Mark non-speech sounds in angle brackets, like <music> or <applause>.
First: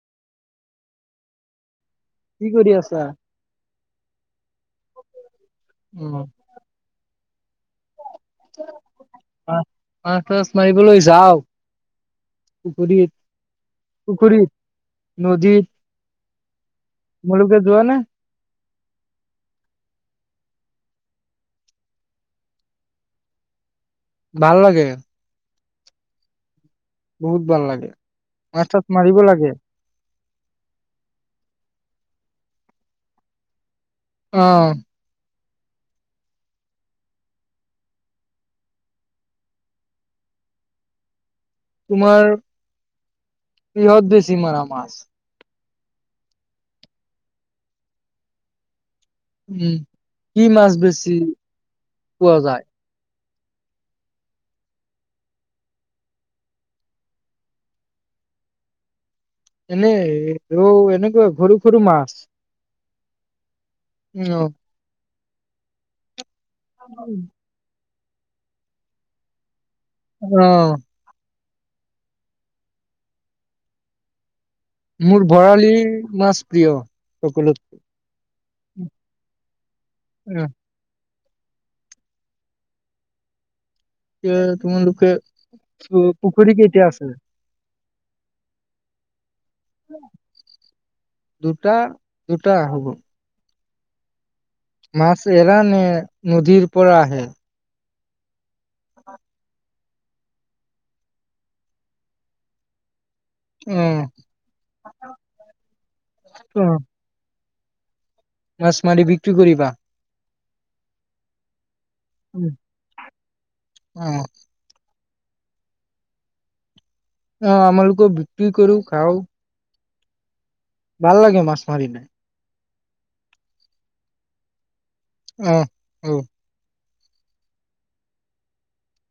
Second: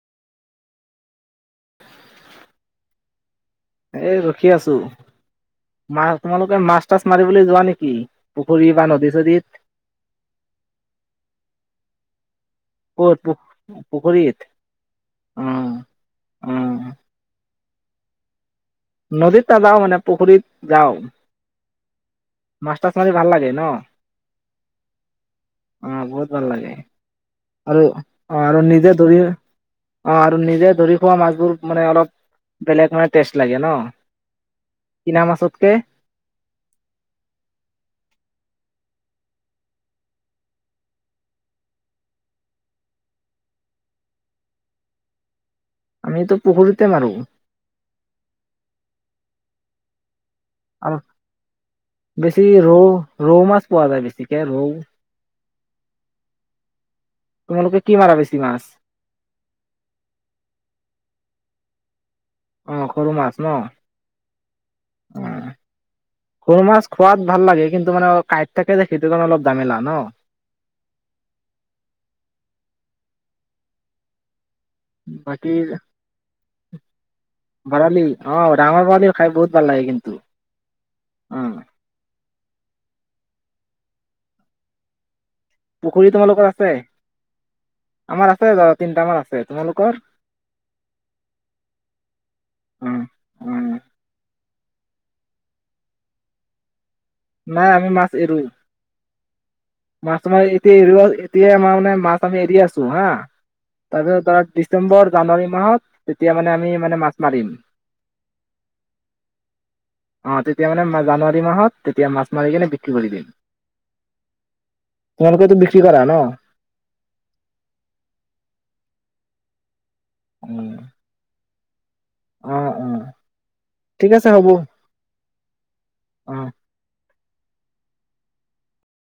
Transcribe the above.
কি কৰি আছা? এই ৰখি আছোঁ, মা উম, তোমালোকে মাছ-থাছ মাৰিবলৈ যোৱা নেকি, পুখুৰী বা মা নদী-চদীত? মাছ তাছ মাৰিবলৈ যাওঁ পুখুৰীত ক'ত পু পুখুৰীত। নদীত অহ। অহ। তোমালোকে কে যোৱা নে? নদীত নাযাওঁ মানে পুখুৰীত যাওঁ। মাছ-থাছ মাৰি ভাল লাগে ন? ভাল লাগে। অ' বহুত ভাল লাগে। বহুত ভাল আৰু লাগে। অ আৰু মাছ-থাছ নিজে ধৰি মাৰিব লাগে। অ আৰু নিজে ধৰি খোৱা মাছবোৰ মানে অলপ, বেলেগ মানে টেষ্ট লাগে ন। অহ। কে তোমাৰ, কিহত বেছি মৰা মাছ? আমিতো পুখুৰীতে মাৰো। উম। কি মাছ আৰু বেছি পোৱা বেছি যায়? ৰৌ ৰৌ মাছ পোৱা যায় বেছিকে, ৰৌ। তোমালোকে কি মাৰা বেছি মাছ? এনে ৰৌ, এনেকুৱা সৰু সৰু মাছ। অহ, সৰু মাছ ন। <unintelligible> <unintelligible> সৰু মাছ খোৱাত ভাল লাগে কিন মানে অ' কাইট থাকে যে সেইটো কাৰণে অলপ জামেলা ন। ও মোৰ বাকী বৰালি মাছ প্ৰিয় সকলোত ভৰালি অ ডাঙৰ বৰালি খাই বহুত ভাল লাগে কিন্তু অ', অ এয়া তোমালোকে পুখুৰী কেইতিয়া আছে? আমাৰ আছে ৰ তিনটামানা আছে। তোমালোকৰ দুটা দুটা হব। অ অ মাছ এৰা নে? নদীৰপ নাই আমি মাছ তেৰু। মাছ মাৰি এতিয়া এ এতিয়া আমাৰ মানে মাছ আমি এৰি আছো হা অ', তাৰপিছত তাৰ ডিচেম্বৰ-জানুৱাৰী মাহত তেতিয়া মানে আমি অ', মানে মাছ মাৰিম। মাছ মাৰি বিক্ৰী কৰিবা? অ' তেতিয়া মানে জানুৱাৰী মাহত তেতিয়া মাছ মাৰি অ', কেনে বিক্ৰী কৰি দিম। তোমালোকেতো বিক্ৰী কৰা ন? অ' আমালোকৰ বিক্ৰী কৰিও, খাও উম ভাল লাগে মাছ মাৰি <unintelligible> অ' অ' ঠিক আছে হ'ব। অ'হ অ'হ অ